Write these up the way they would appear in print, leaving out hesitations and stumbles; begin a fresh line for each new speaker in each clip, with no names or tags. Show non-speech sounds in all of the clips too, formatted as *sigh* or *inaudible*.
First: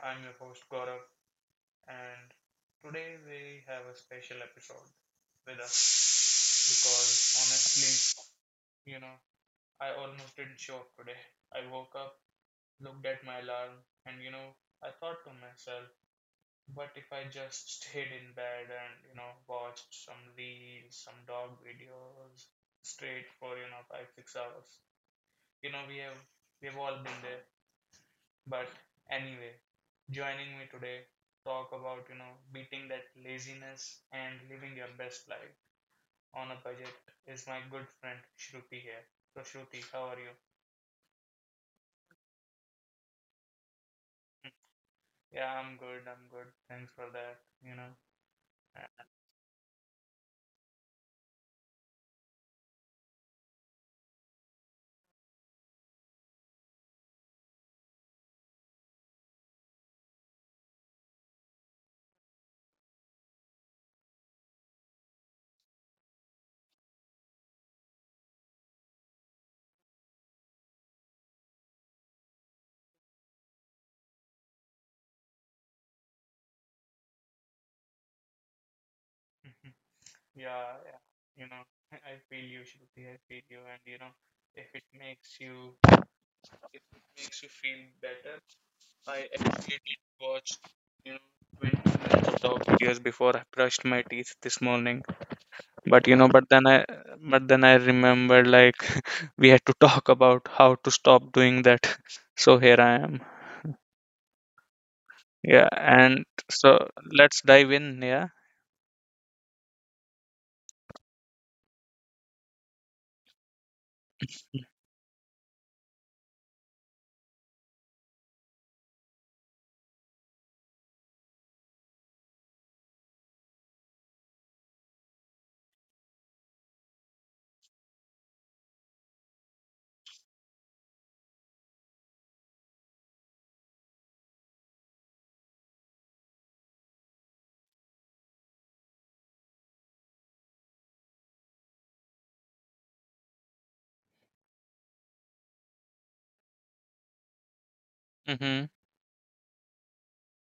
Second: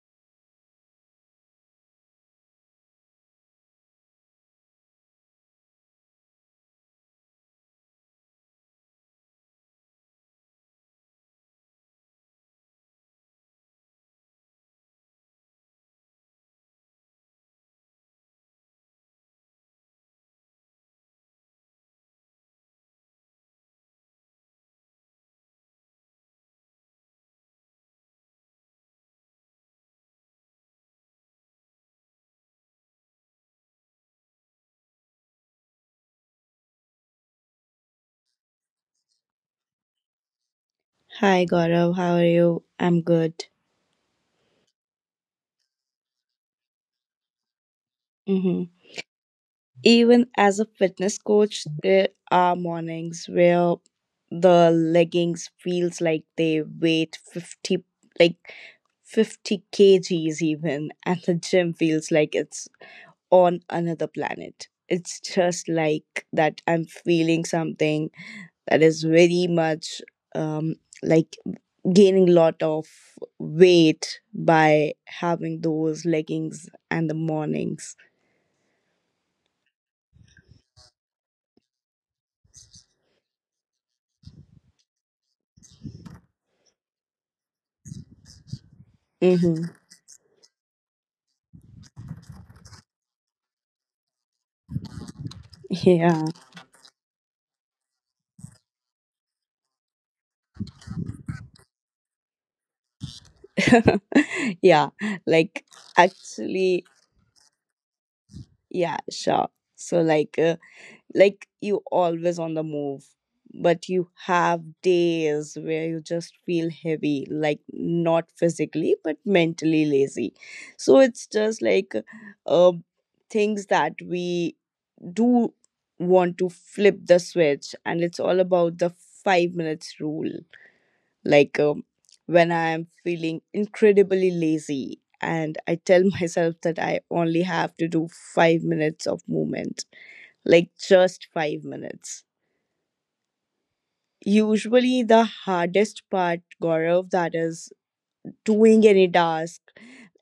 I'm your host Gaurav, and today we have a special episode with us because honestly, you know, I almost didn't show up today. I woke up, looked at my alarm, and I thought to myself, what if I just stayed in bed and watched some reels, some dog videos straight for 5, 6 hours? You know, we have we've all been there. But anyway, joining me today talk about, beating that laziness and living your best life on a budget is my good friend Shruti here. So Shruti, how are you?
Hi Gaurav, how are you? I'm good.
Yeah, I'm good. I'm good. Thanks for that, you know.
Hmm. Even as a fitness coach, there are mornings where the leggings feels like they weigh 50, like, 50 kgs even, and the gym feels like it's on another planet. It's just like that I'm feeling something that is very much, um like, gaining lot of weight by having those leggings and the mornings.
*laughs* Yeah, yeah, you know, *laughs* I feel you, Shruti. I feel you and if it makes you if it makes you feel better, I actually
Mm-hmm.
did watch, 20 minutes of videos before I brushed my teeth this morning. But
Yeah.
then I remembered, like, *laughs* we had to talk about how to stop doing that. *laughs* So here I am.
*laughs* Yeah.
Yeah.
Like,
And so
actually.
let's dive in. Yeah.
Yeah, sure. So, like, you always on the move, but you have days where you just feel heavy, like not physically but mentally lazy. So it's just like, uh, things that we do want to flip the switch, and it's all about the 5 minutes rule. Like, when I'm feeling incredibly lazy, and I tell *laughs* myself that I only have to do 5 minutes of movement, like just 5 minutes. Usually, the hardest part, Gaurav, that is
Hmm.
doing any task,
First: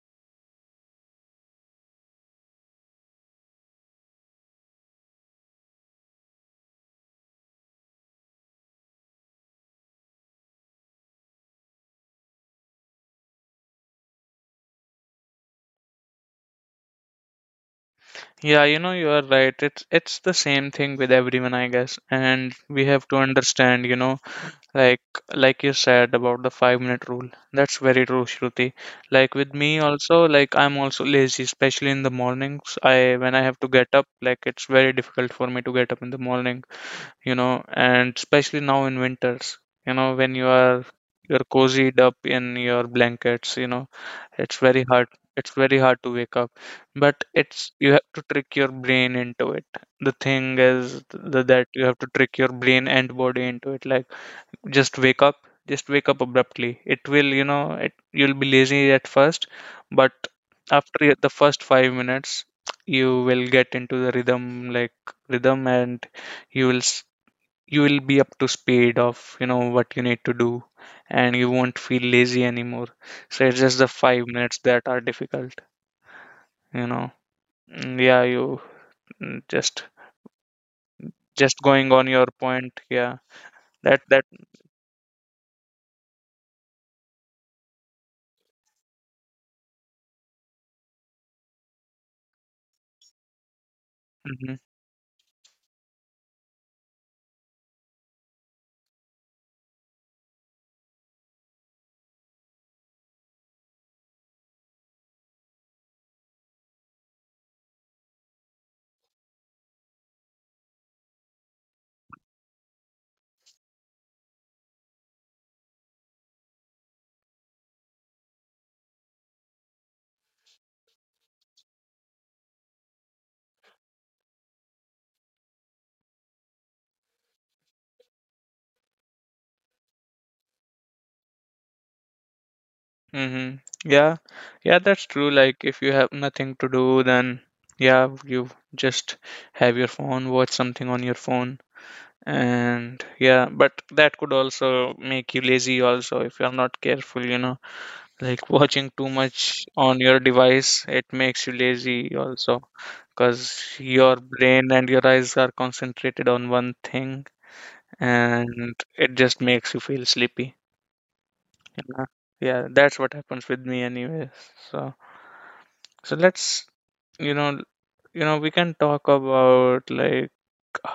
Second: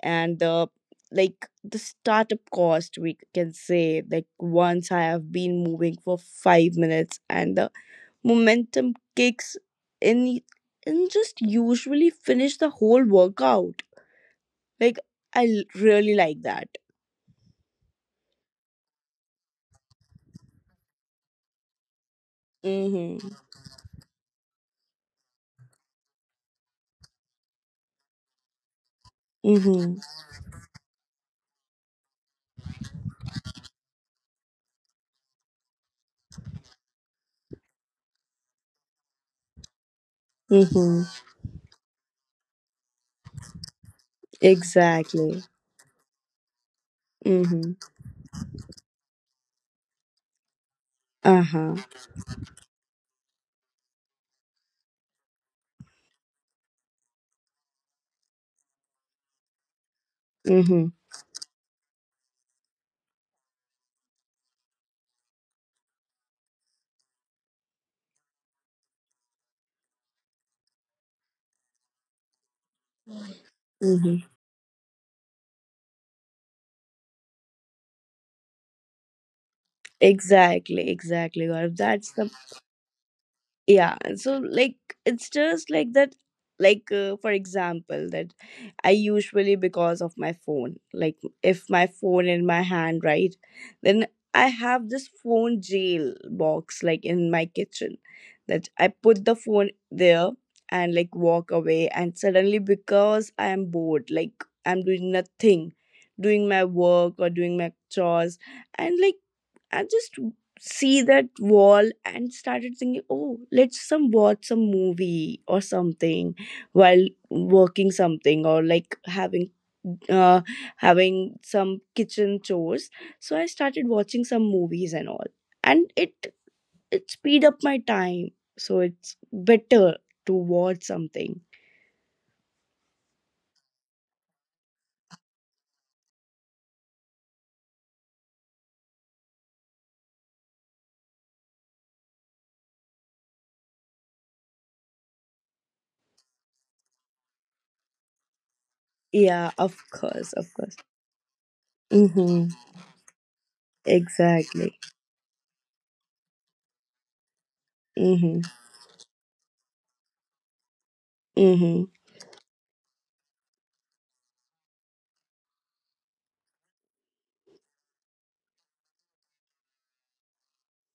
and the startup cost we can say. Like, once I have been moving for 5 minutes and the momentum kicks in, and just usually finish the whole workout. Like, I really like that.
Yeah, you are right. It's the same thing with everyone, I guess. And we have to
Mhm.
understand, like you said about the 5-minute rule. That's very true, Shruti. Like with me
Mhm.
also, like I'm also lazy, especially in the mornings. I When I have to get up, like it's very difficult for me to get up in the morning. And especially now in winters, when you are
Mhm.
you're cozied up in your blankets, it's very hard.
Exactly.
It's very hard to wake up, but it's
Mhm.
you have to trick your brain into it. The thing is that
Uh-huh.
you have to trick your brain and body into it. Like just wake up, just wake up abruptly. It will, it you'll be lazy at first, but
Mhm.
after the first 5 minutes, you will get into the rhythm, and you will s- you will be up to speed of what you need to do, and you won't feel lazy anymore. So it's just the five
Mhm.
minutes that are difficult you know yeah. Mm, just
Exactly, exactly,
just
Gaurav.
going on
That's
your
the
point. Yeah.
Yeah.
That.
So, like, it's just like that, like, for example, that I usually, because of my phone, like, if my phone in my hand, right? Then I
Hmm.
have this phone jail box, like, in my kitchen, that I put the phone there, and like, walk away. And suddenly, because I am bored, like, I'm doing nothing, doing my work or doing my chores. And like, I just see that wall and started thinking, oh, let's some watch some movie or something while working something, or like uh having some kitchen chores. So I started watching some movies and all, and it speed up my time. So it's better to watch something.
Hmm. Yeah, yeah, that's true. Like if you have nothing to do, then, yeah, you just have your phone, watch something on your phone. And, yeah, but that could also make you lazy also if you're not careful. Like watching too much
Yeah, of
on your
course, of
device,
course.
it makes you lazy
Mm-hmm.
also because your brain
Exactly.
and your eyes are concentrated on one thing,
Mm-hmm.
and it just makes you feel sleepy, you
Mm-hmm.
know? Yeah, that's what happens with me anyways. So let's you know you know we can talk about, like,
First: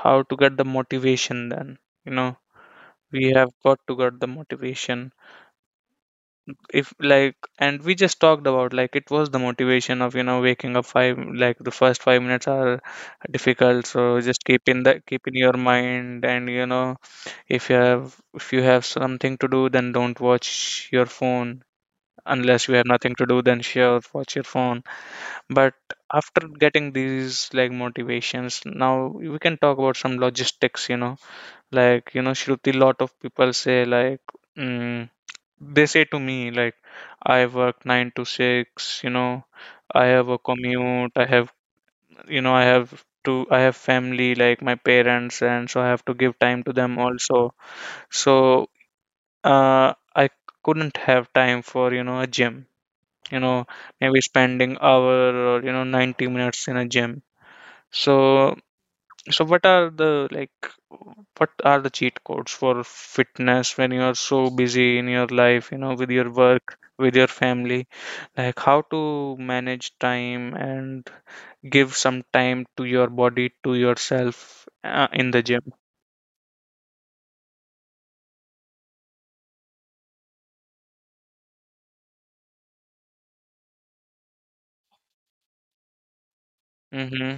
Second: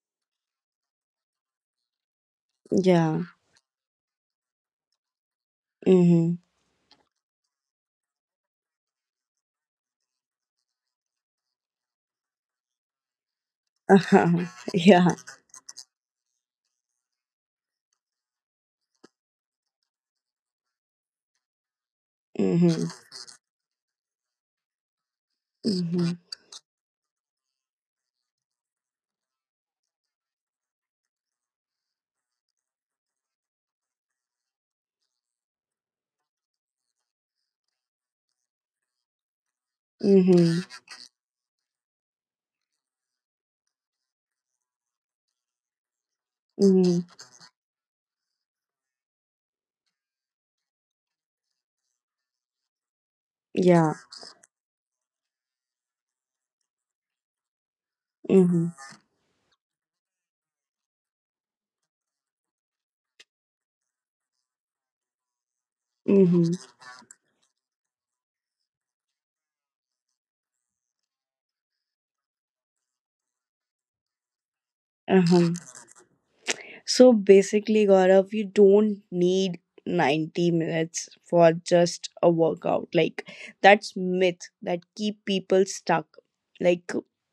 how to get the motivation. Then you know
Yeah.
we have got to get the motivation.
Mm-hmm.
If, like, and we just talked about, like, it was the motivation of waking up five, like the first 5 minutes are difficult, so just keep
*laughs*
in the
Yeah.
keep in your mind. And if you have something to do, then don't watch your phone. Unless you have
Mhm.
nothing to do, then sure, watch your phone. But
Mhm.
after getting these, like, motivations, now we can talk about some logistics. Like, Shruti, lot of people say like, mm, they say to me like I work 9 to 6. I have a
Mhm.
commute. I have you know I have to I have family, like my parents, and so I have to give time to them
Mhm.
also. So I couldn't have time for a gym, you know
Yeah.
maybe spending hour or 90 minutes in a gym. So
Mhm.
so what are the like what are the cheat codes for fitness when you are so busy in your life, with your
Mhm.
work, with your family? Like how to manage time and give some time to your body, to yourself, in the
Uh-huh.
gym.
So basically, Gaurav, you don't need 90 minutes for just a workout. Like, that's myth that keep people stuck. Like
Mm-hmm.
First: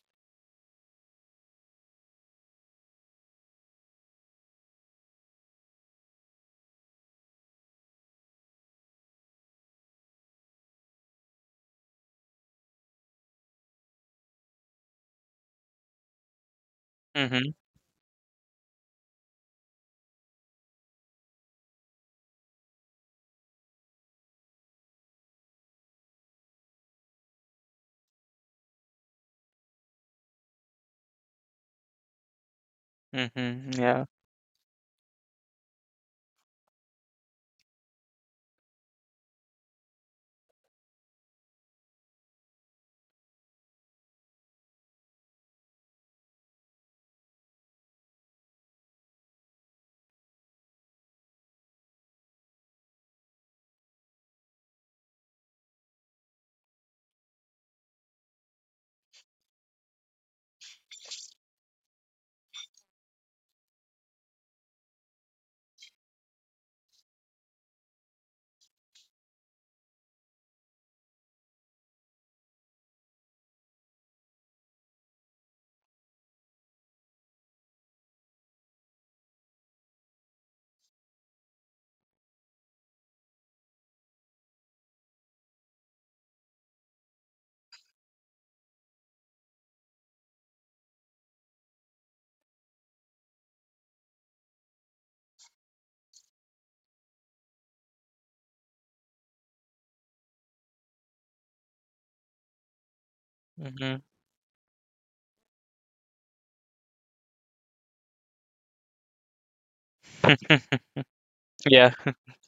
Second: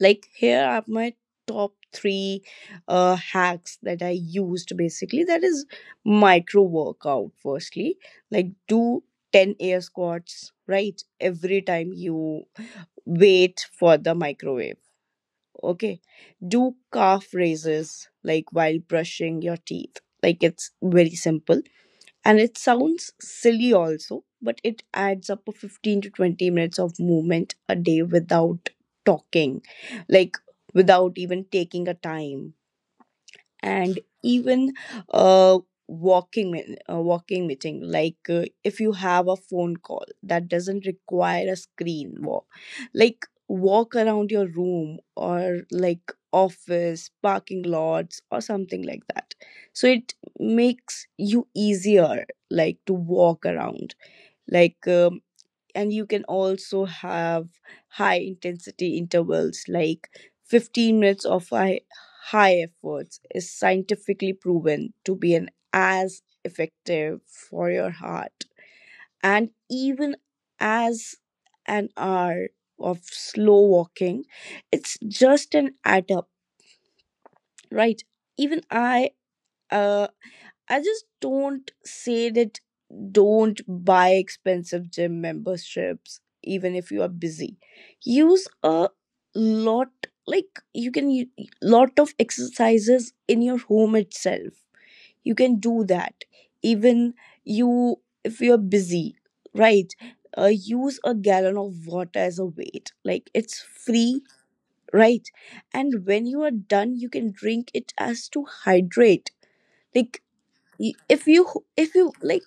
like, here are my top three hacks that I used basically. That is micro workout firstly. Like, do 10 air squats, right? Every time you wait for the microwave, okay, do calf
Mm-hmm.
raises, like, while brushing your teeth. Like, it's very simple, and it sounds silly also, but it adds up to 15 to 20 minutes of movement a day without talking, like without even taking a time.
Mm-hmm.
And
Yeah.
even, uh, walking meeting. Like, if you have a phone call that doesn't require a screen, walk, like, walk around your room or like office parking lots or something like that. So it makes you easier, like, to walk around. Like, and you can also have high intensity intervals, like 15 minutes of high, high efforts is scientifically proven to be an as effective for your heart, and even as an hour of slow walking. It's just an add up, right? Even uh, I just don't say that don't buy expensive gym memberships even if you are busy. Use a lot, like, you can lot of exercises in your home itself. You can do that, even you, if you're busy, right? Use a gallon of water as a weight. Like, it's
Mm-hmm.
free, right? And when you are done, you can drink it as to hydrate. Like, if
*laughs*
if
Yeah.
you like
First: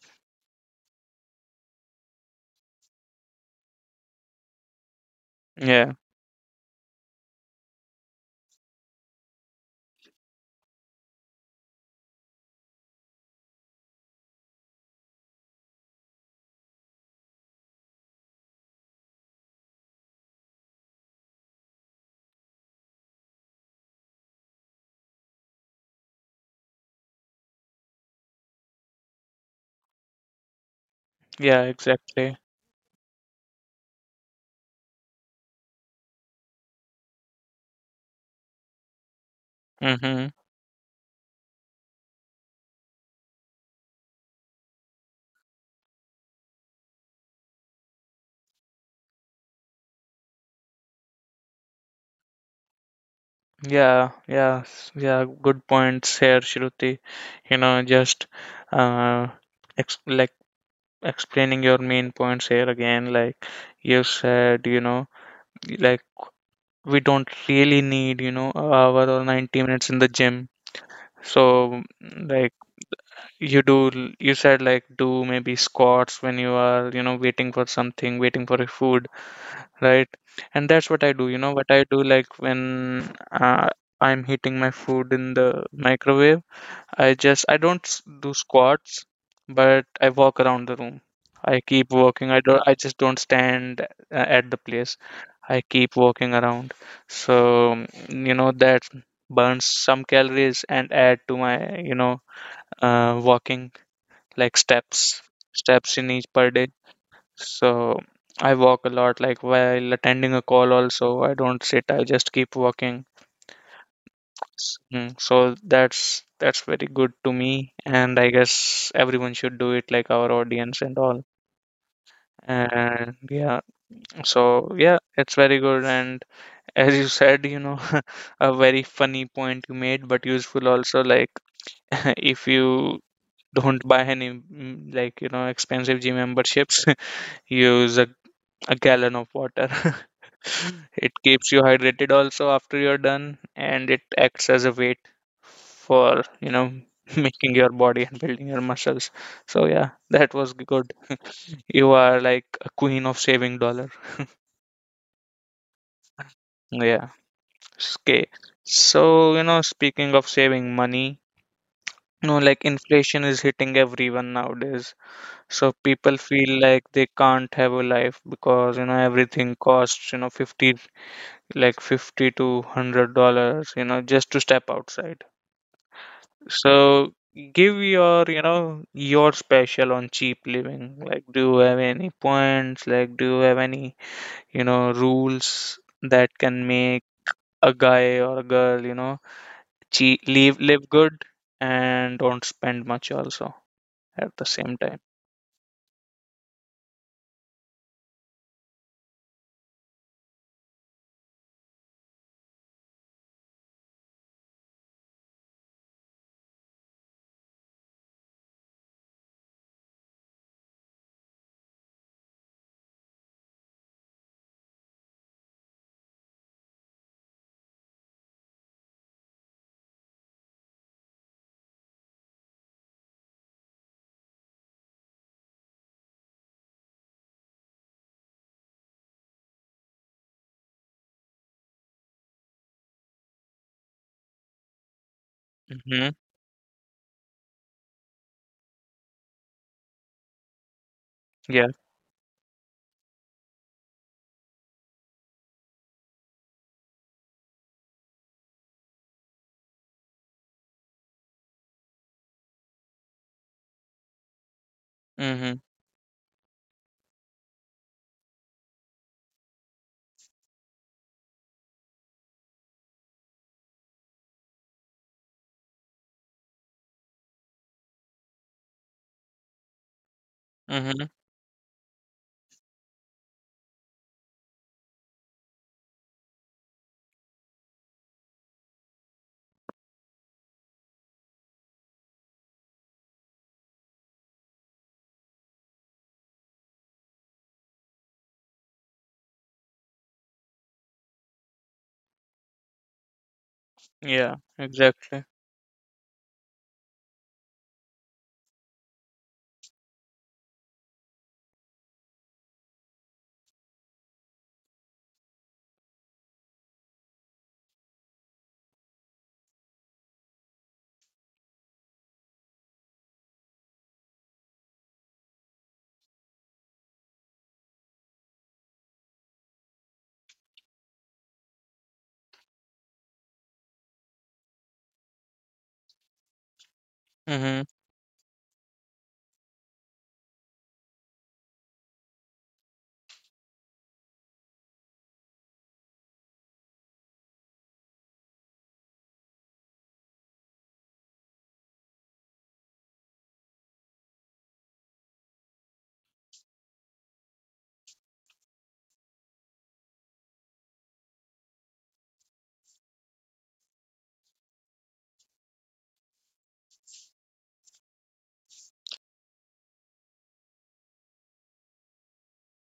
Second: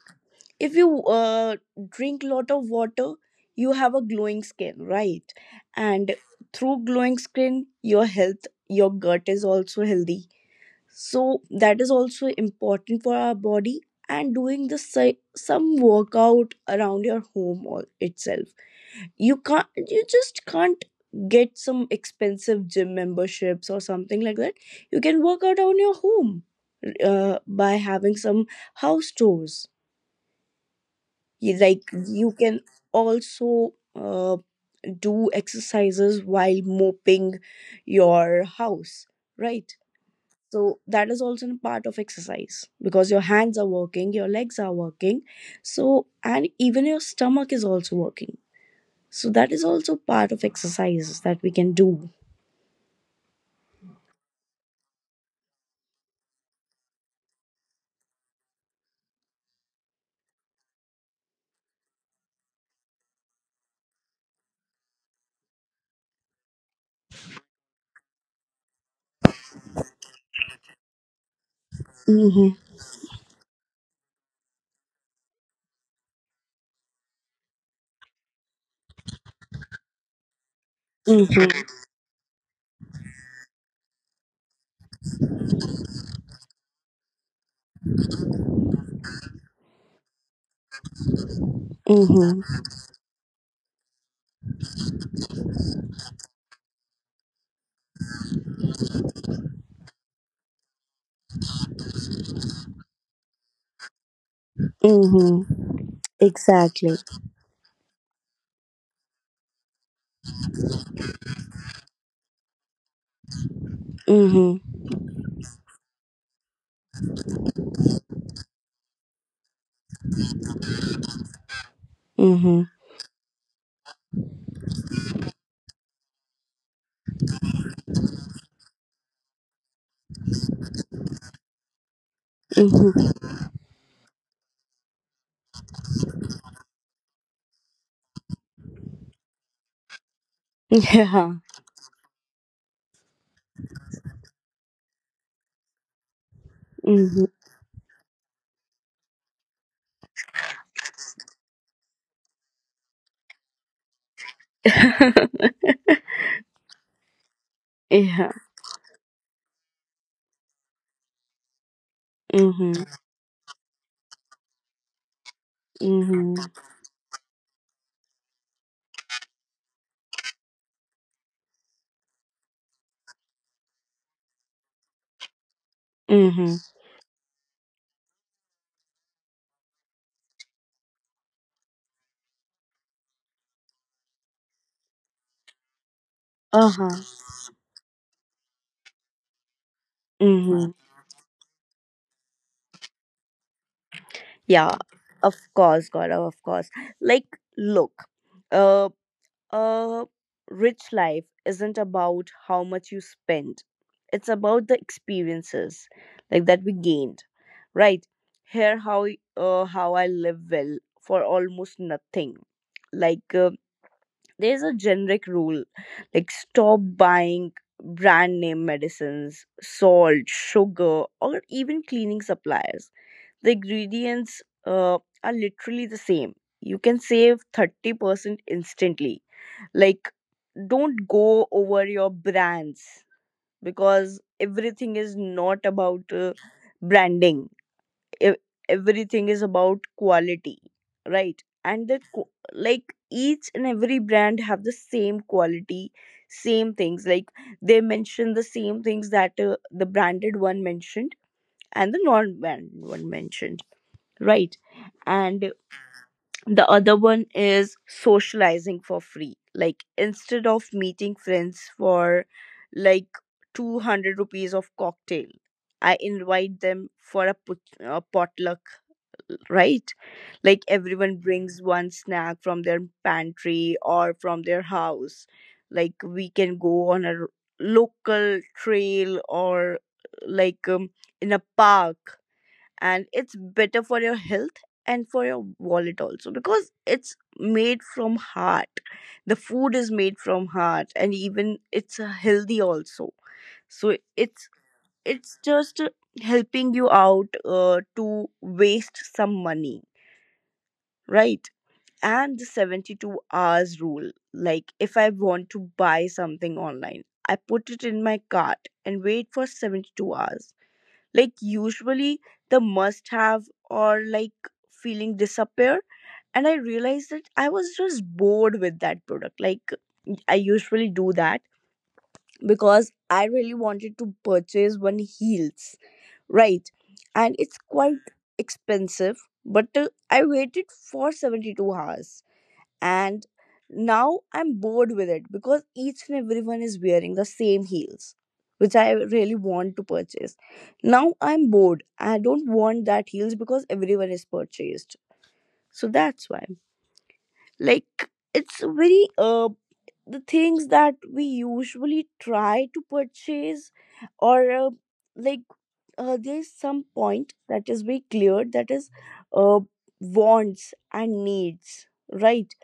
you drink lot of water, you have a glowing skin, right?
Yeah.
And through glowing skin, your health, your gut is also healthy. So that is also important for our body. And doing the some workout around your home all itself, you just can't get some expensive gym memberships or something like that. You can work out on your home by having some house chores.
Yeah,
Like, you
exactly.
can also do exercises while moping your house, right?
Mm-hmm.
So that is also a part of exercise, because your hands are working, your legs are working. So, and even your stomach is also working. So that is also part of exercises that we can do.
Yeah, yeah, yeah. Good points here, Shruti. You know, just uh, ex like explaining your main points here again. Like you said, like we don't really need, an hour or 90 minutes in the gym. So, like,
Mm-hmm.
you do you said like do maybe squats when you are waiting for a food, right? And that's what I do. You know what I
Mm-hmm.
do? Like when I'm heating my food in the microwave, I don't do squats, but I walk around the room. I keep walking. i
Mm-hmm.
don't i just don't stand, at the place. I keep walking around. So that burns some calories and add to my walking, like steps
Mm-hmm.
steps in each per day.
Exactly.
So I walk a lot, like while attending a call also, I don't sit, I just keep walking.
Mm-hmm.
So that's very good to me, and I guess everyone should do it, like our audience and all.
Mm-hmm.
And, yeah. So, yeah, it's very good. And as you said, *laughs* a very funny point you made but useful also, like, *laughs* if you
Mm-hmm.
don't buy any, like, expensive gym memberships, *laughs* use a gallon of water. *laughs* It
Yeah.
keeps you hydrated also after you're done, and it acts as a weight for, *laughs*
Mm-hmm.
making your body and building your muscles. So yeah, that was good. You are like a queen of saving dollar.
*laughs*
Yeah. Okay.
Yeah.
So, speaking of saving money, like
Mm-hmm.
inflation is hitting everyone nowadays. So people
Mm-hmm.
feel like they can't have a life because, everything costs, 50, like, 50 to $100 just to step outside.
Mm-hmm.
So give your your special on cheap living, like do you have any points like do you have any rules that can
Uh-huh.
make a guy or a girl, cheap, live
Mm-hmm.
live good, and don't spend much also at the same
Yeah.
time.
Of course, Gaurav, of course. Like, look. Uh. A rich life isn't about how much you spend, it's about the experiences, like, that we gained, right? Here, how I live well for almost nothing. Like, there's a generic rule. Like, stop buying brand name medicines, salt, sugar, or even cleaning supplies. The ingredients, are literally the same. You can save 30% instantly. Like, don't go over your brands, because everything is not
Mm-hmm.
about, branding. E- Everything is about quality, right?
Yeah.
And that, like, each and every brand have the same quality, same things, like, they mention the same things that, the branded one mentioned and the non-brand one mentioned, right?
Mm-hmm.
And the other one is socializing for free. Like, instead of meeting friends for, like, 200 rupees of cocktail, I invite them for a, put, a potluck, right? Like,
Mm-hmm.
everyone brings one snack from their pantry or from their house. Like, we can go on a local trail or like, in a park, and it's better for your health and for your wallet also, because it's made from heart, the food is made from heart, and even it's, healthy also. So
Yeah,
it's
exactly.
it's just, helping you out, to waste some money, right? And the 72 hours rule, like, if I want to buy something online, I put it in my cart and wait for 72 hours. Like, usually the must have or like feeling disappear, and I realized that I was just bored with that product. Like, I usually do that, because I really wanted to purchase one heels, right? And
Mm-hmm.
it's quite expensive, but I waited for 72 hours, and now I'm bored with it, because each and everyone is wearing the same heels, which I really want to purchase. Now I'm bored. I don't want that heels because everyone is purchased. So that's why. Like, it's very the things that we usually try to purchase, or like there's some point that is very clear, that is uh wants and needs, right?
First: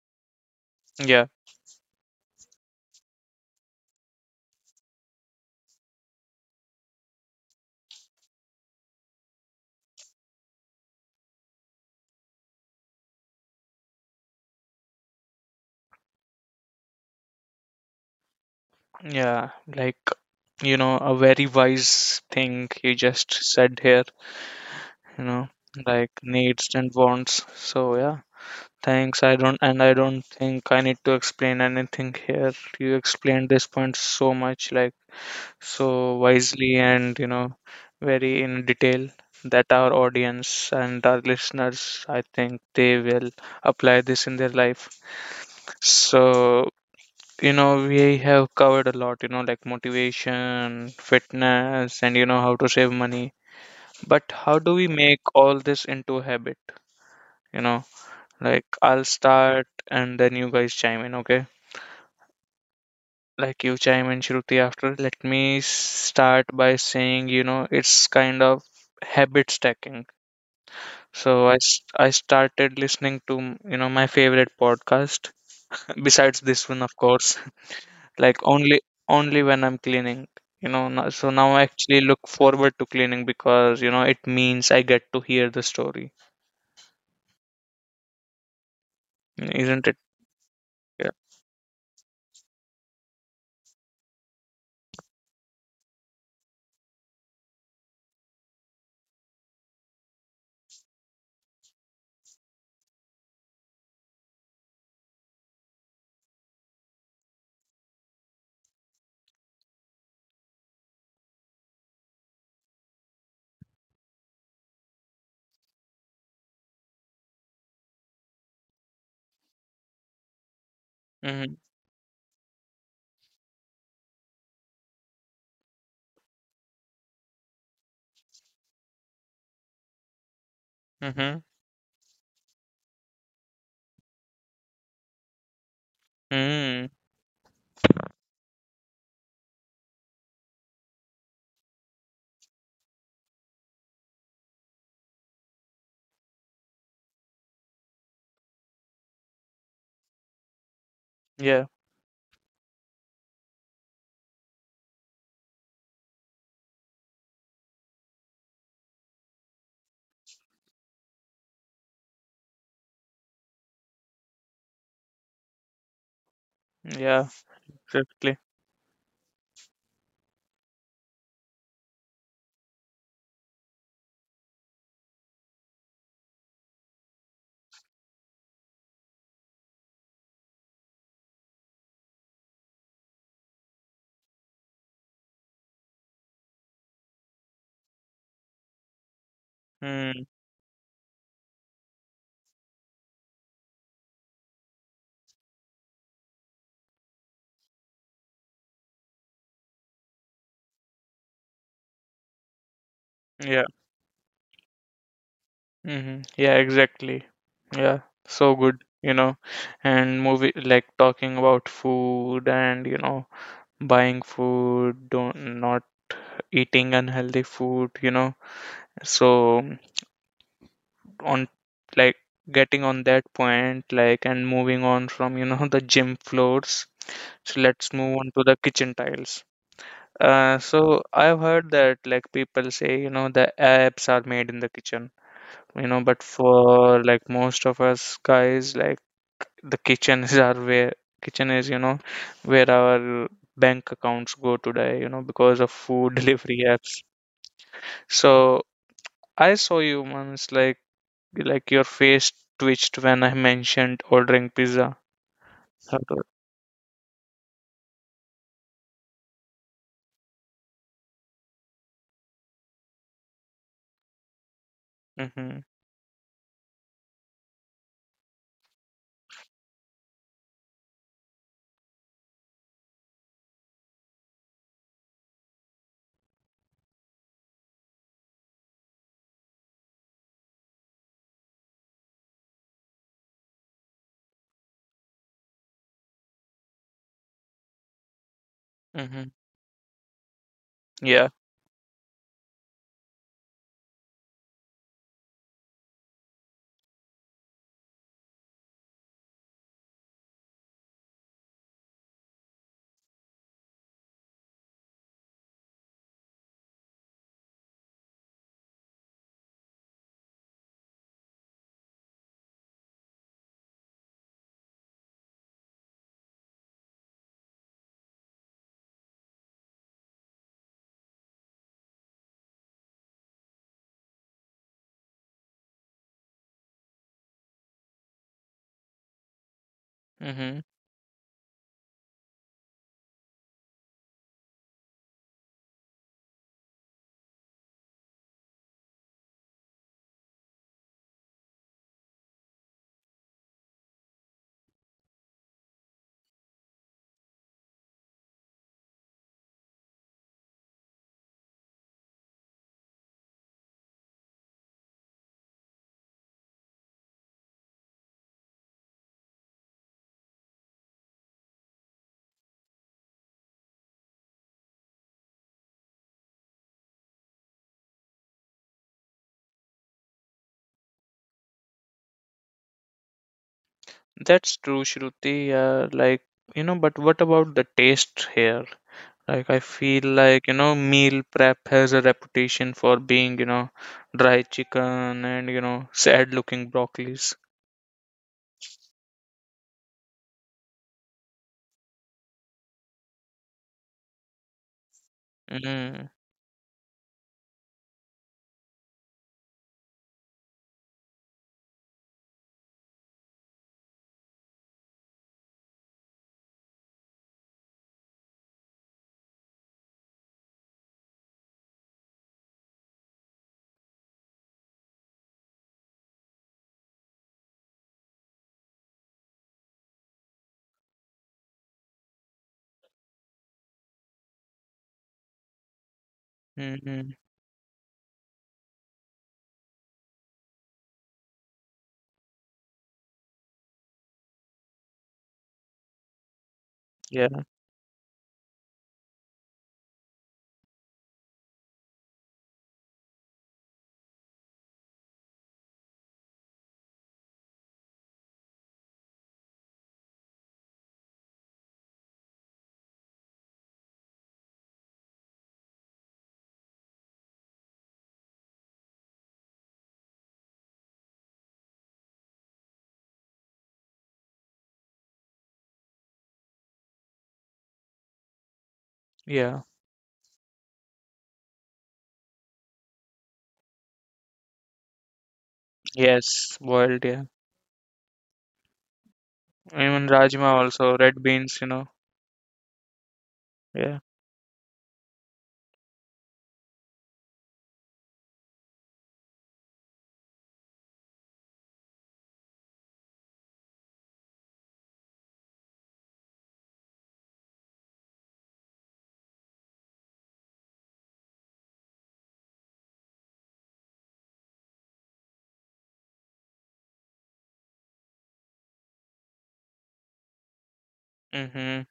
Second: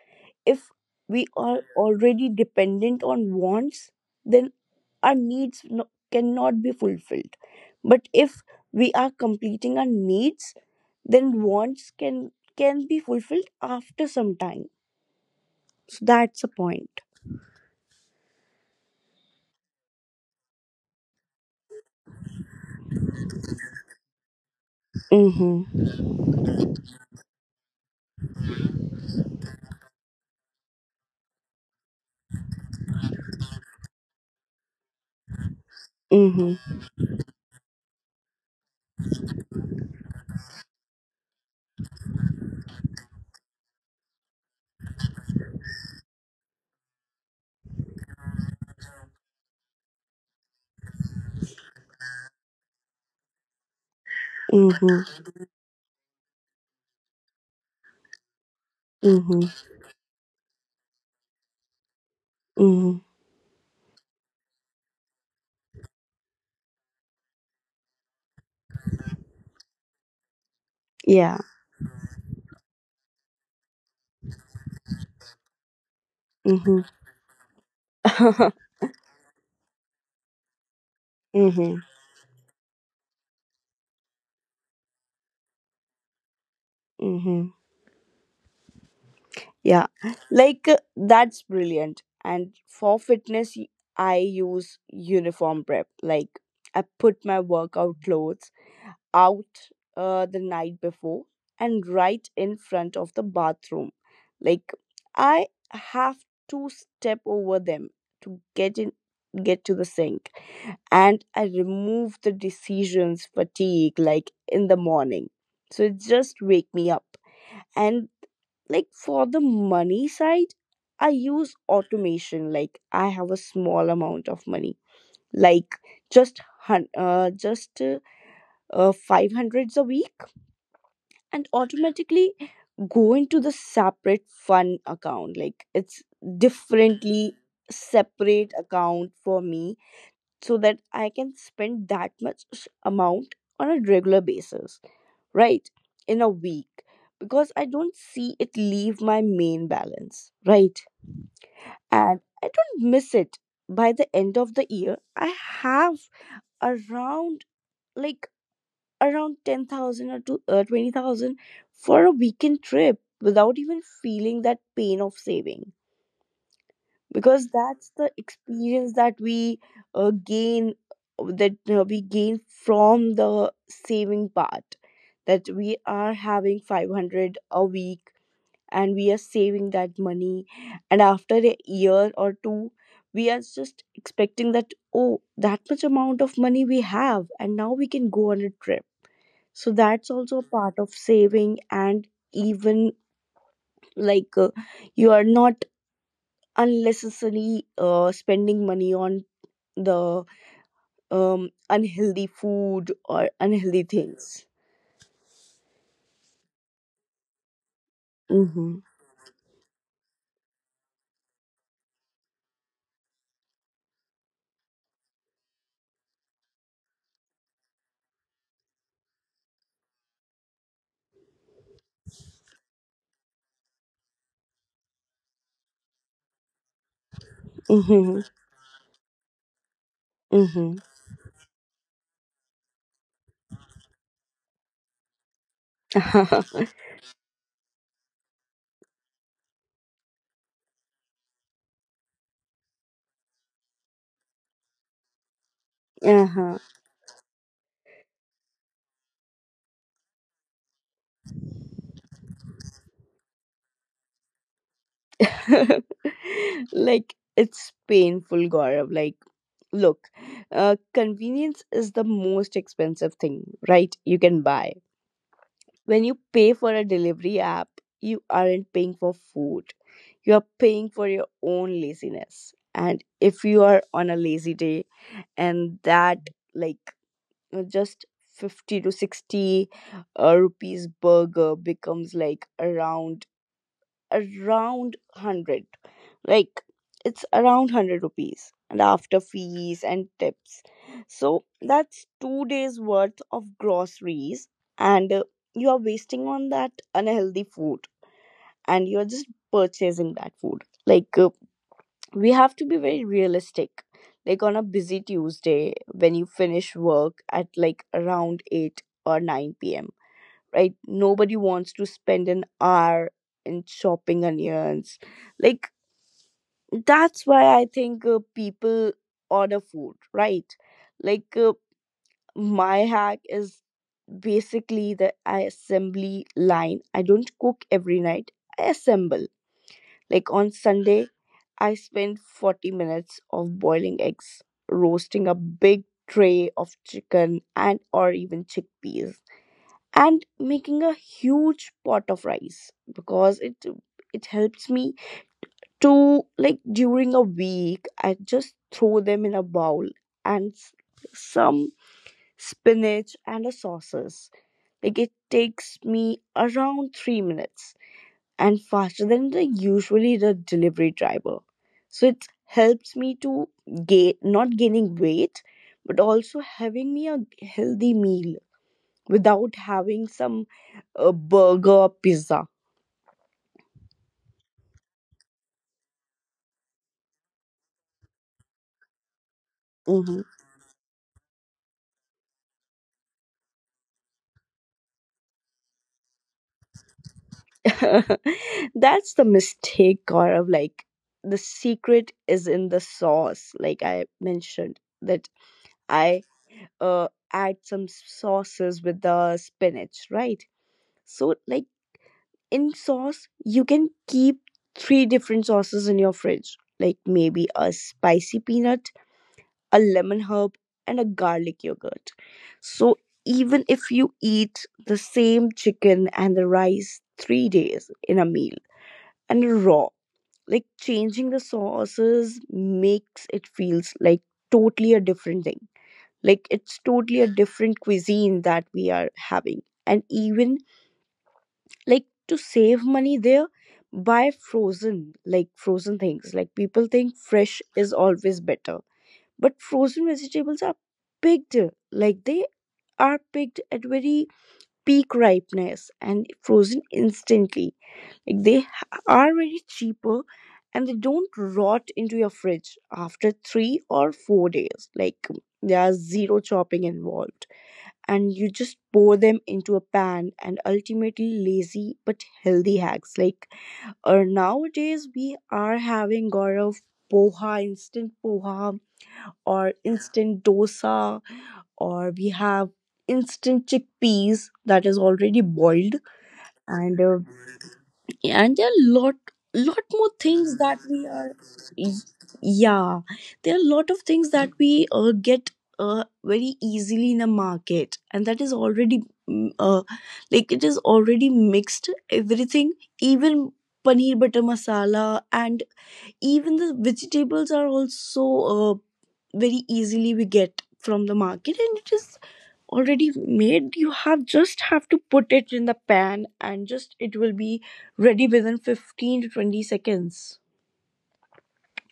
If we
Yeah.
are already dependent on wants, then our needs, no, cannot be fulfilled. But if we are completing our needs, then wants can be fulfilled after some time. So that's the point.
Yeah, like, a very wise thing you just said here, you know,
Mm-hmm.
like needs and wants. So, yeah, thanks. I don't think I need to explain anything here. You explained this point so much, like, so
Mm-hmm.
wisely and, very in detail that our audience and our listeners, I think they will apply this in their life. So, we have covered a lot, like motivation, fitness, and how to save money. But how do we
Mm-hmm.
make all this into a habit you know like I'll
Mm-hmm.
start and then you guys chime in, okay?
Mm-hmm.
Like you chime in, Shruti, after. Let me start by saying, it's kind of habit stacking. So
Yeah.
I started listening to my favorite podcast *laughs* besides this one,
Mm-hmm.
of course, like
*laughs*
only when I'm cleaning. So now I
Mm-hmm.
actually look forward to cleaning because it means I get to hear the story,
Mm-hmm.
isn't
Yeah,
it?
like,
Yeah.
that's brilliant. And for fitness, I use uniform prep. Like, I put my workout clothes out, the night before, and right in front of the bathroom. Like, I have to step over them to get to the sink, and I remove the decisions fatigue, like, in the morning. So it just wake me up. And like, for the money side, I
Mm-hmm.
use automation. Like, I have a small amount of money, like, just 500s a week,
Mm-hmm.
and automatically go into the separate fund account. Like, it's
Mm.
differently separate account for me, so that I can spend that much amount on a regular basis, right, in a week, because I don't see it leave my main balance, right?
Yeah.
And I don't miss it. By the end of the year, I have around, like 10,000 or to, 20,000 for a weekend trip without even feeling that pain of saving,
Yeah.
because that's the
Exactly.
experience that we, gain, that, we gain from the saving part, that we are having 500 a week and we are saving that money. And after a year or two, we are just expecting that, oh, that much amount of money we have, and now we can go on a trip. So that's
Mm.
also a part of saving. And even, like, you are not unnecessarily, spending money on the, unhealthy food or
Yeah.
unhealthy things.
Mm-hmm. Yeah. Exactly. Yeah. So
Mm-hmm.
good, you know. And movie, like, talking about food and buying food, don't not eating unhealthy food. So on, like, getting on that point, like, and moving on from *laughs* the gym floors, so let's move
Mm-hmm.
on to the kitchen tiles. So I've heard that like people say, the apps are made in the kitchen, but
Mm-hmm.
for like most of us guys, like the kitchen is our where kitchen is, you know, where our bank accounts go today, because of food *laughs*
*laughs* Uh-huh.
delivery apps. So I saw you once, like, your face twitched when I mentioned ordering pizza.
*laughs* Like, it's painful, Gaurav. Like, look, convenience is the most expensive thing, right? You can buy
Mm-hmm.
when you pay for a delivery app, you aren't paying for food, you are paying for your own laziness. And if you are on a lazy day, and that, like, just 50 to 60, rupees burger becomes like around 100. Like, it's around 100 rupees and after
Mm-hmm.
fees and tips.
Yeah.
So that's 2 days worth of groceries, and you are wasting on that unhealthy food, and you're just purchasing that food. Like, we have to be very realistic. Like, on a busy Tuesday when you finish work at like around 8 or 9 p.m., right? Nobody wants to spend an hour in chopping onions. Like, that's why I think people order food, right? Like, uh, my hack is basically the assembly line. I don't cook every night, I assemble. Like, on
Mm-hmm.
Sunday, I spend 40 minutes of boiling eggs, roasting a big tray of chicken and or even chickpeas and making a huge pot of rice because it helps me to, like, during a week I just throw them in a bowl and some spinach and a sauces. Like it takes me around 3 minutes and faster than the usually the delivery driver, so it helps me to gain, not gaining weight, but also having me a healthy meal without having some burger or pizza.
That's true, Shruti. Like, but what about the taste here? Like, I feel
Mhm.
like, meal prep has a reputation for being, dry chicken and, sad looking broccolis.
*laughs* That's the mistake, Gaurav. Like, the secret is in the sauce. Like I mentioned, that
Mm-hmm.
I add some sauces with the spinach, right? So, like, in sauce, you can keep three different sauces in your fridge. Like, maybe a spicy peanut, a lemon herb, and a garlic yogurt. So even if you eat the same chicken and the rice 3 days in a meal and raw, like changing the sauces makes it feels like totally a different thing. Like it's
Mm-hmm.
totally a different cuisine that we are having. And even like to save money there, buy frozen, like frozen things. Like people think
Yeah.
fresh is always better but frozen vegetables are picked, like they are picked at very peak ripeness and frozen instantly. Like they are very cheaper and they don't rot into your fridge after 3 or 4 days. Like there's zero chopping involved. And you just pour them into a pan and ultimately lazy but healthy hacks. Like nowadays we are having, Gaurav, poha, instant poha,
Yeah.
or instant dosa, or we have instant chickpeas that is already boiled
Yes. Boiled.
and
Yeah.
and there are lot
Even
more
rajma
things that
also,
we
red
are.
beans.
Yeah, there are a lot
Yeah.
of things that we get very easily in the market and that is already mm, uh, like it is already mixed everything, even paneer butter masala, and even the vegetables are also very easily we get from the market and it is already made. You have just have to put it in the pan and just it will be ready within 15 to 20 seconds.
Mm-hmm.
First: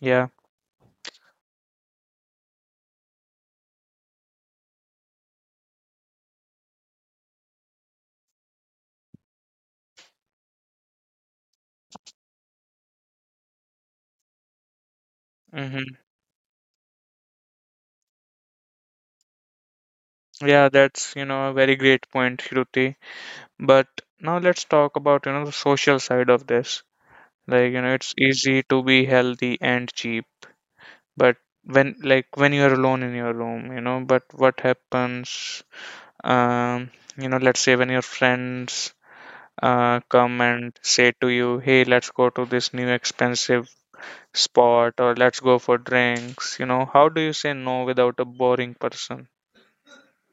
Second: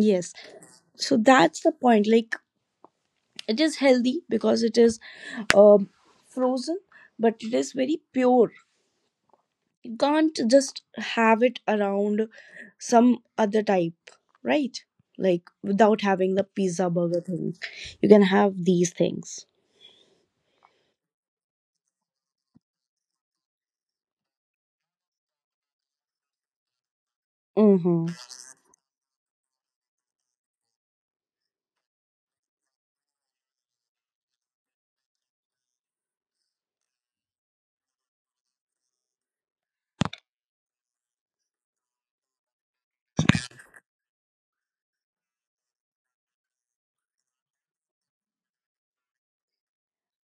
Yeah.
so that's the point, like it is healthy because it is um frozen but it is very pure. Can't just have it around some other type, right? Like
Mm-hmm.
without having the pizza burger thing. You can have these things.
Yeah, that's, a very great point, Shruti. But now let's talk about, the social side of this. Like, you know, it's
Mm-hmm.
easy to be healthy and cheap, but when you're alone in your room, you know, but what happens, um, you know, let's say when your friends come and say to you, hey, let's go to this new expensive spot, or let's go for drinks. You know, how do you say no without a boring person?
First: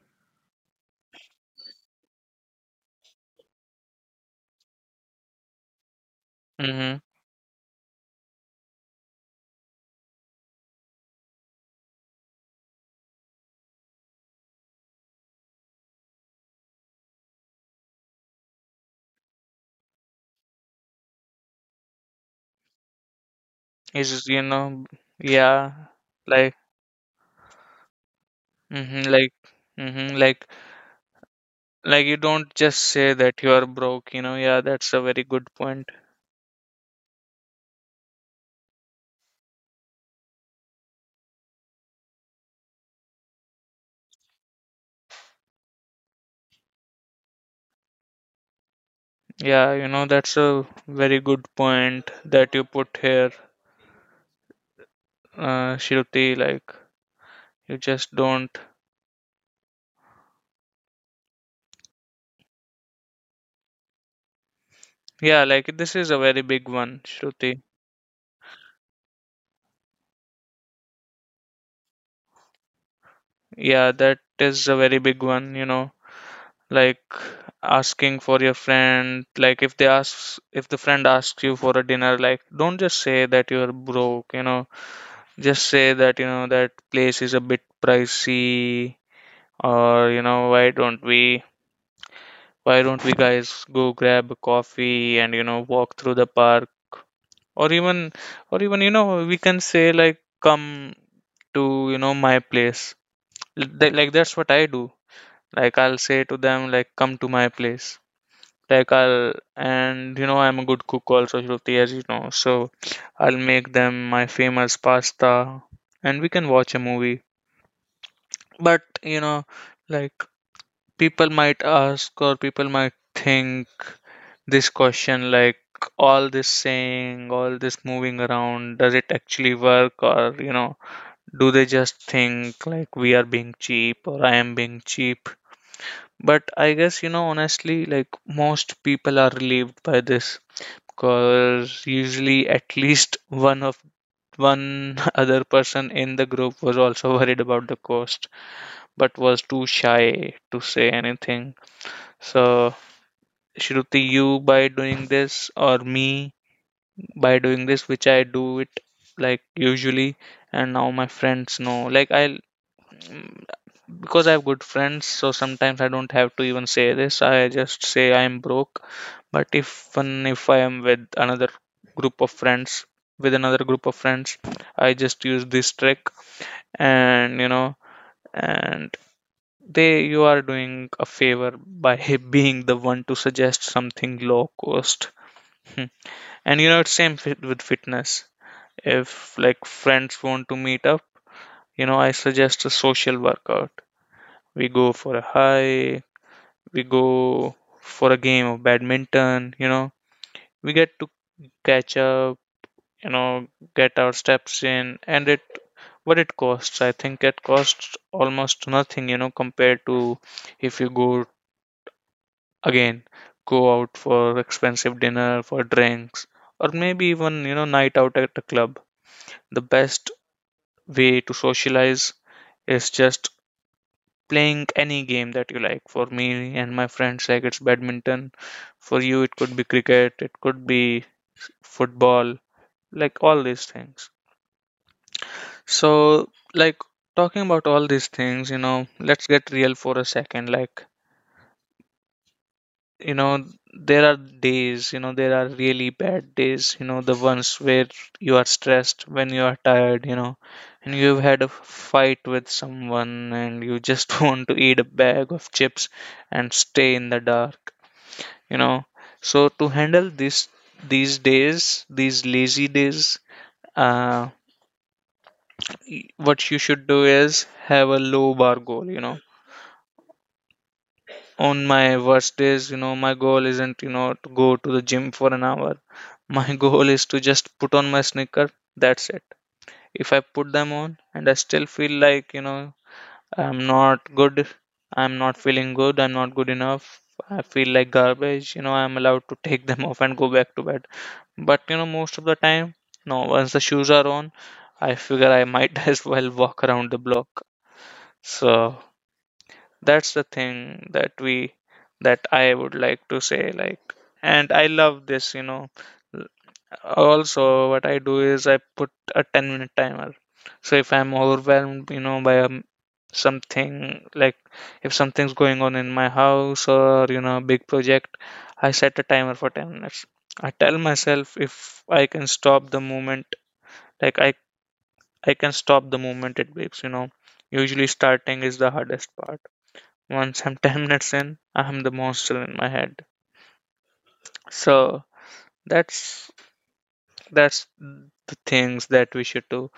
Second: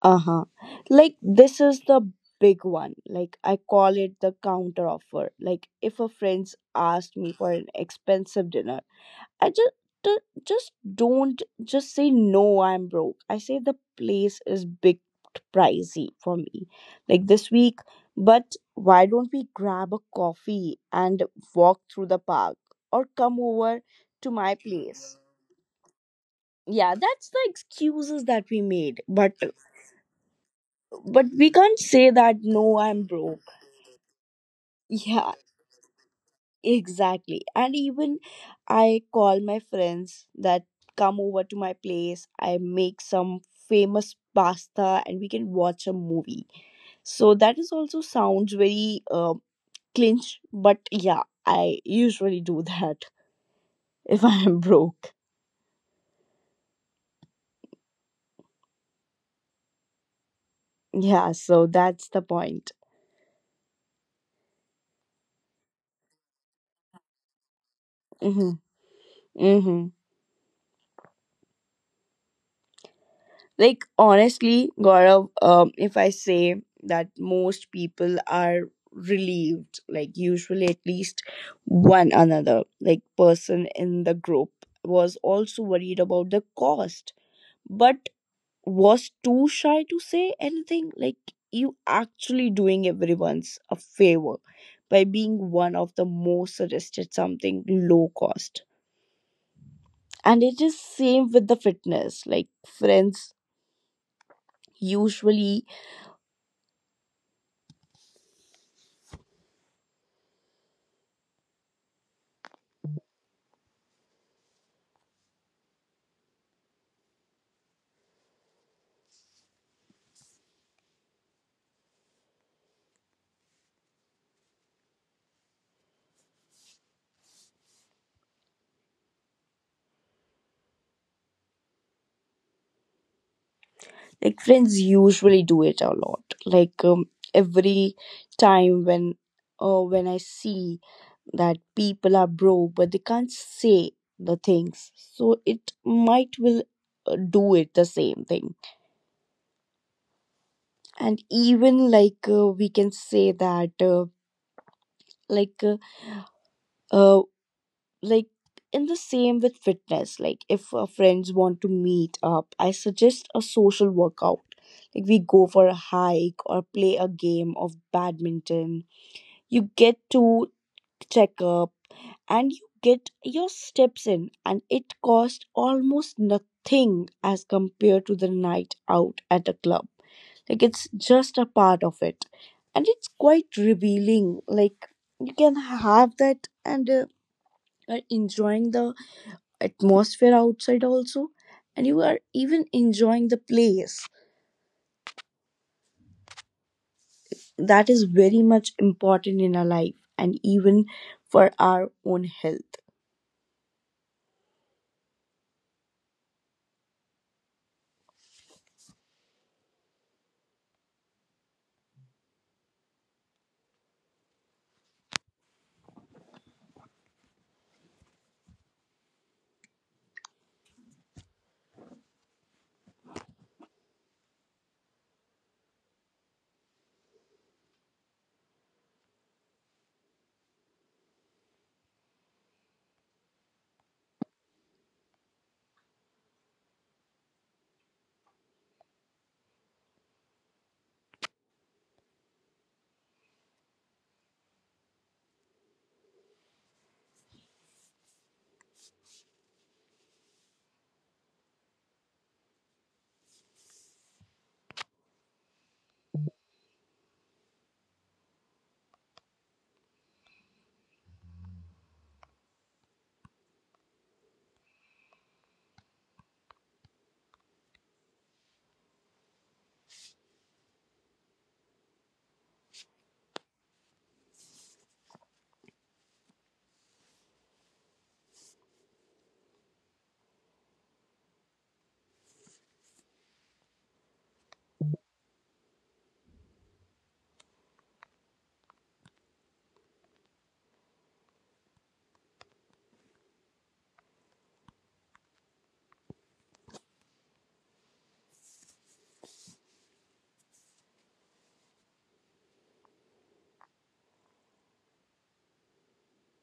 Uh-huh. Like this is the big one. Like
Mm-hmm.
I call it the counter offer. Like if a friend's asked me for an expensive dinner, I just
Is, you
just
know, yeah.
don't
Like,
just say
hmm
no
like
I'm
hmm like
broke. I say
like, you
the
don't just say that you
place
are broke, you know.
is
Yeah, that's a very
big
good point.
pricey for me. Like this week, but why don't we grab a
Yeah, you know, that's
coffee
a very good point that you
and
put here,
walk through the park
Shruti.
or
Like,
come over to
you
my
just don't.
place? Yeah, that's the excuses that we made, but we can't
Yeah,
say
like
that
this is
no
a
I'm
very big
broke.
one, Shruti.
Yeah, exactly. And even I call my friends
Yeah,
that
that
come
is a
over to
very
my
big one, you
place.
know.
I make some
Like,
famous
asking for
pasta
your
and we can watch
friend
a
like if
movie.
they asks if
So
the
that
friend
is also
asks you for a
sounds
dinner,
very
like, don't just say that you're
clinch, but
broke, you
yeah,
know.
I
Just
usually
say
do
that, you
that
know, that place is a
*laughs*
bit
if I am broke.
pricey, or, you know, why don't we guys go grab a
Yeah, so
coffee and, you
that's the
know, walk
point.
through the park. or even or even, you know, we can say like, come to,
Mm-hmm.
you know, my place.
Mm-hmm.
Like, that's what I do. Like, I'll say to them, like, come
Like
to my place.
honestly, Gaurav,
like I'll
if I say
and you know,
that
I'm a good cook
most
also,
people
Shruti, as you
are
know. So
relieved,
I'll
like
make
usually
them
at
my
least
famous
one
pasta,
another,
and we
like
can watch a
person
movie.
in the group was
But
also
you
worried
know,
about the
like,
cost,
people
but
might ask or
was
people
too
might
shy to
think
say anything. Like
this
you
question, like,
actually doing
all this
everyone's a
saying, all
favor
this moving
by
around,
being
does it
one of the
actually
most
work? Or,
suggested
you know,
something low
do they
cost.
just think like we are being
And it
cheap,
is
or I am
same
being
with the
cheap?
fitness.
But I guess, you know, honestly, like most
Usually
people are relieved by this, because usually at least one other person in the group was also *laughs* worried about the cost but was too shy to say anything. So, Shruti, you by doing this, or me by doing this, which I do it, like, usually, and now my friends know like, I Mm, because I have good friends, so sometimes I don't have to even say this. I
like
just say
friends
I am broke.
usually do it a
But if
lot, like
when if I am with
every
another group
time
of
when
friends,
or when I
group of
see
friends, I
that
just use
people are
this trick,
broke but they can't say
and you
the
know,
things, so
and
it might will
they, you are doing
do
a
it the
favor
same thing.
by *laughs* being the one to suggest something low
And
cost.
even like
Hmm.
we can
And you
say
know, it's
that
same fit with fitness.
like uh,
If like friends want to
uh,
meet up,
like
you know, I
in the
suggest a
same with
social
fitness,
workout.
like if our
We
friends
go
want to
for a
meet up
hike,
I suggest a
we
social
go
workout,
for a
like
game
we
of
go for a
badminton, you
hike
know,
or play a
we
game
get to
of
catch
badminton.
up,
You
you
get
know,
to
get our steps
check
in,
up
and it
and you
what it
get
costs.
your
I think it
steps in
costs
and it
almost
costs
nothing, you know,
almost
compared to
nothing
if
as
you go
compared to the night out at a
again,
club.
go out
Like it's
for
just a
expensive
part of
dinner, for
it and
drinks,
it's
or
quite
maybe even, you know,
revealing,
night out
like
at a
you
club.
can have
The
that
best
and
way to
are enjoying
socialize
the
is just
atmosphere outside
playing
also
any
and
game
you
that
are
you like.
even
For me
enjoying
and
the
my friends, like,
place
it's badminton. For you, it could be cricket, it could be
that is very much
football,
important in our
like
life
all these
and
things.
even for our own health.
So, like, talking about all these things, you know, let's get real for a second. Like, you know, there are days, you know, there are really bad days, you know, the ones where you are stressed, when you are tired, you know, and you've had a fight with someone and you just *laughs* want to eat a bag of chips and stay in the dark, you know. So to handle this, these days, these lazy days, uh, what you should do is have a low bar goal, you know. On my worst days, you know, my goal isn't, you know, to go to the gym for an hour. My *laughs* goal is to just put on my sneaker. That's it. If I put them on and I still feel like, you know, i'm not good I'm not feeling good, I'm not good enough, I feel like garbage, you know, I'm allowed to take them *laughs* off and go back to bed. But you know, most of the time, no, once the shoes are on, I figure I might *laughs* as well walk around the block. So that's the thing that we that I would like to say, like, and I love this, you know. Also, what I do is I put a 10-minute timer. So if I'm overwhelmed, you know, by something, like, if something's going on in my house, or you know, a big project, I set a timer for 10 minutes. I tell myself if I can stop the moment, like I I can stop the moment it beeps, you know. Usually starting is the hardest part. Once I'm *laughs* 10 minutes in, I'm the monster in my head. So that's that's the things that we should do,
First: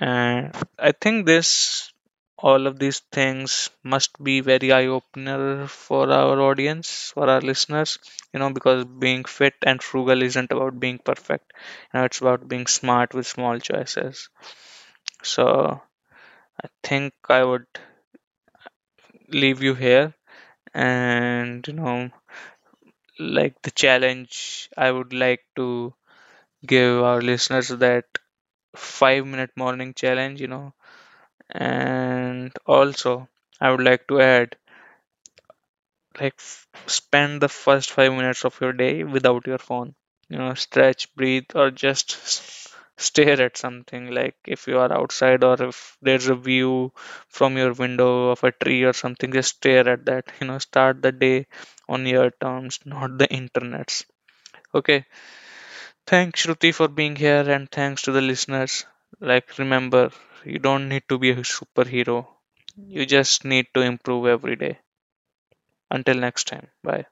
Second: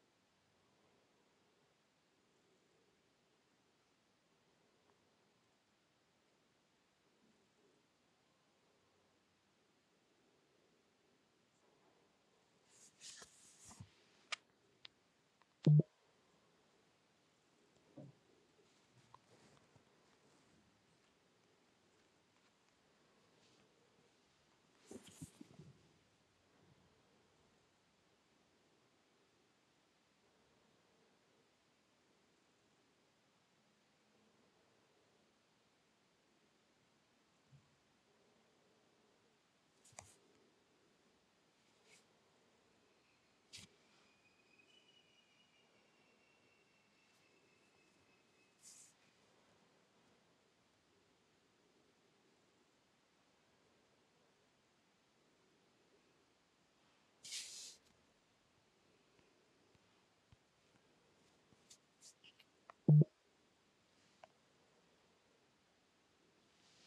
and I think this, all of these things must be very eye opener for our audience, for our listeners, you know, because being fit and frugal isn't about being perfect, you know, it's about being smart with small choices. So I think I would leave you here, and you know, like, the challenge I would like to give our listeners, that 5-minute morning challenge, you know. And also, I would like to add, like, spend the first 5 minutes of your day without your phone. You know, stretch, breathe, or just stare at something. Like, if you are outside, or if there's a view from your window of a tree or something, just stare at that. You know, start the day on your terms, not the internet's. Okay, thanks, Shruti, for being here, and thanks to the listeners. Like, remember, you don't need to be a superhero, you just need to improve every day. Until next time, bye.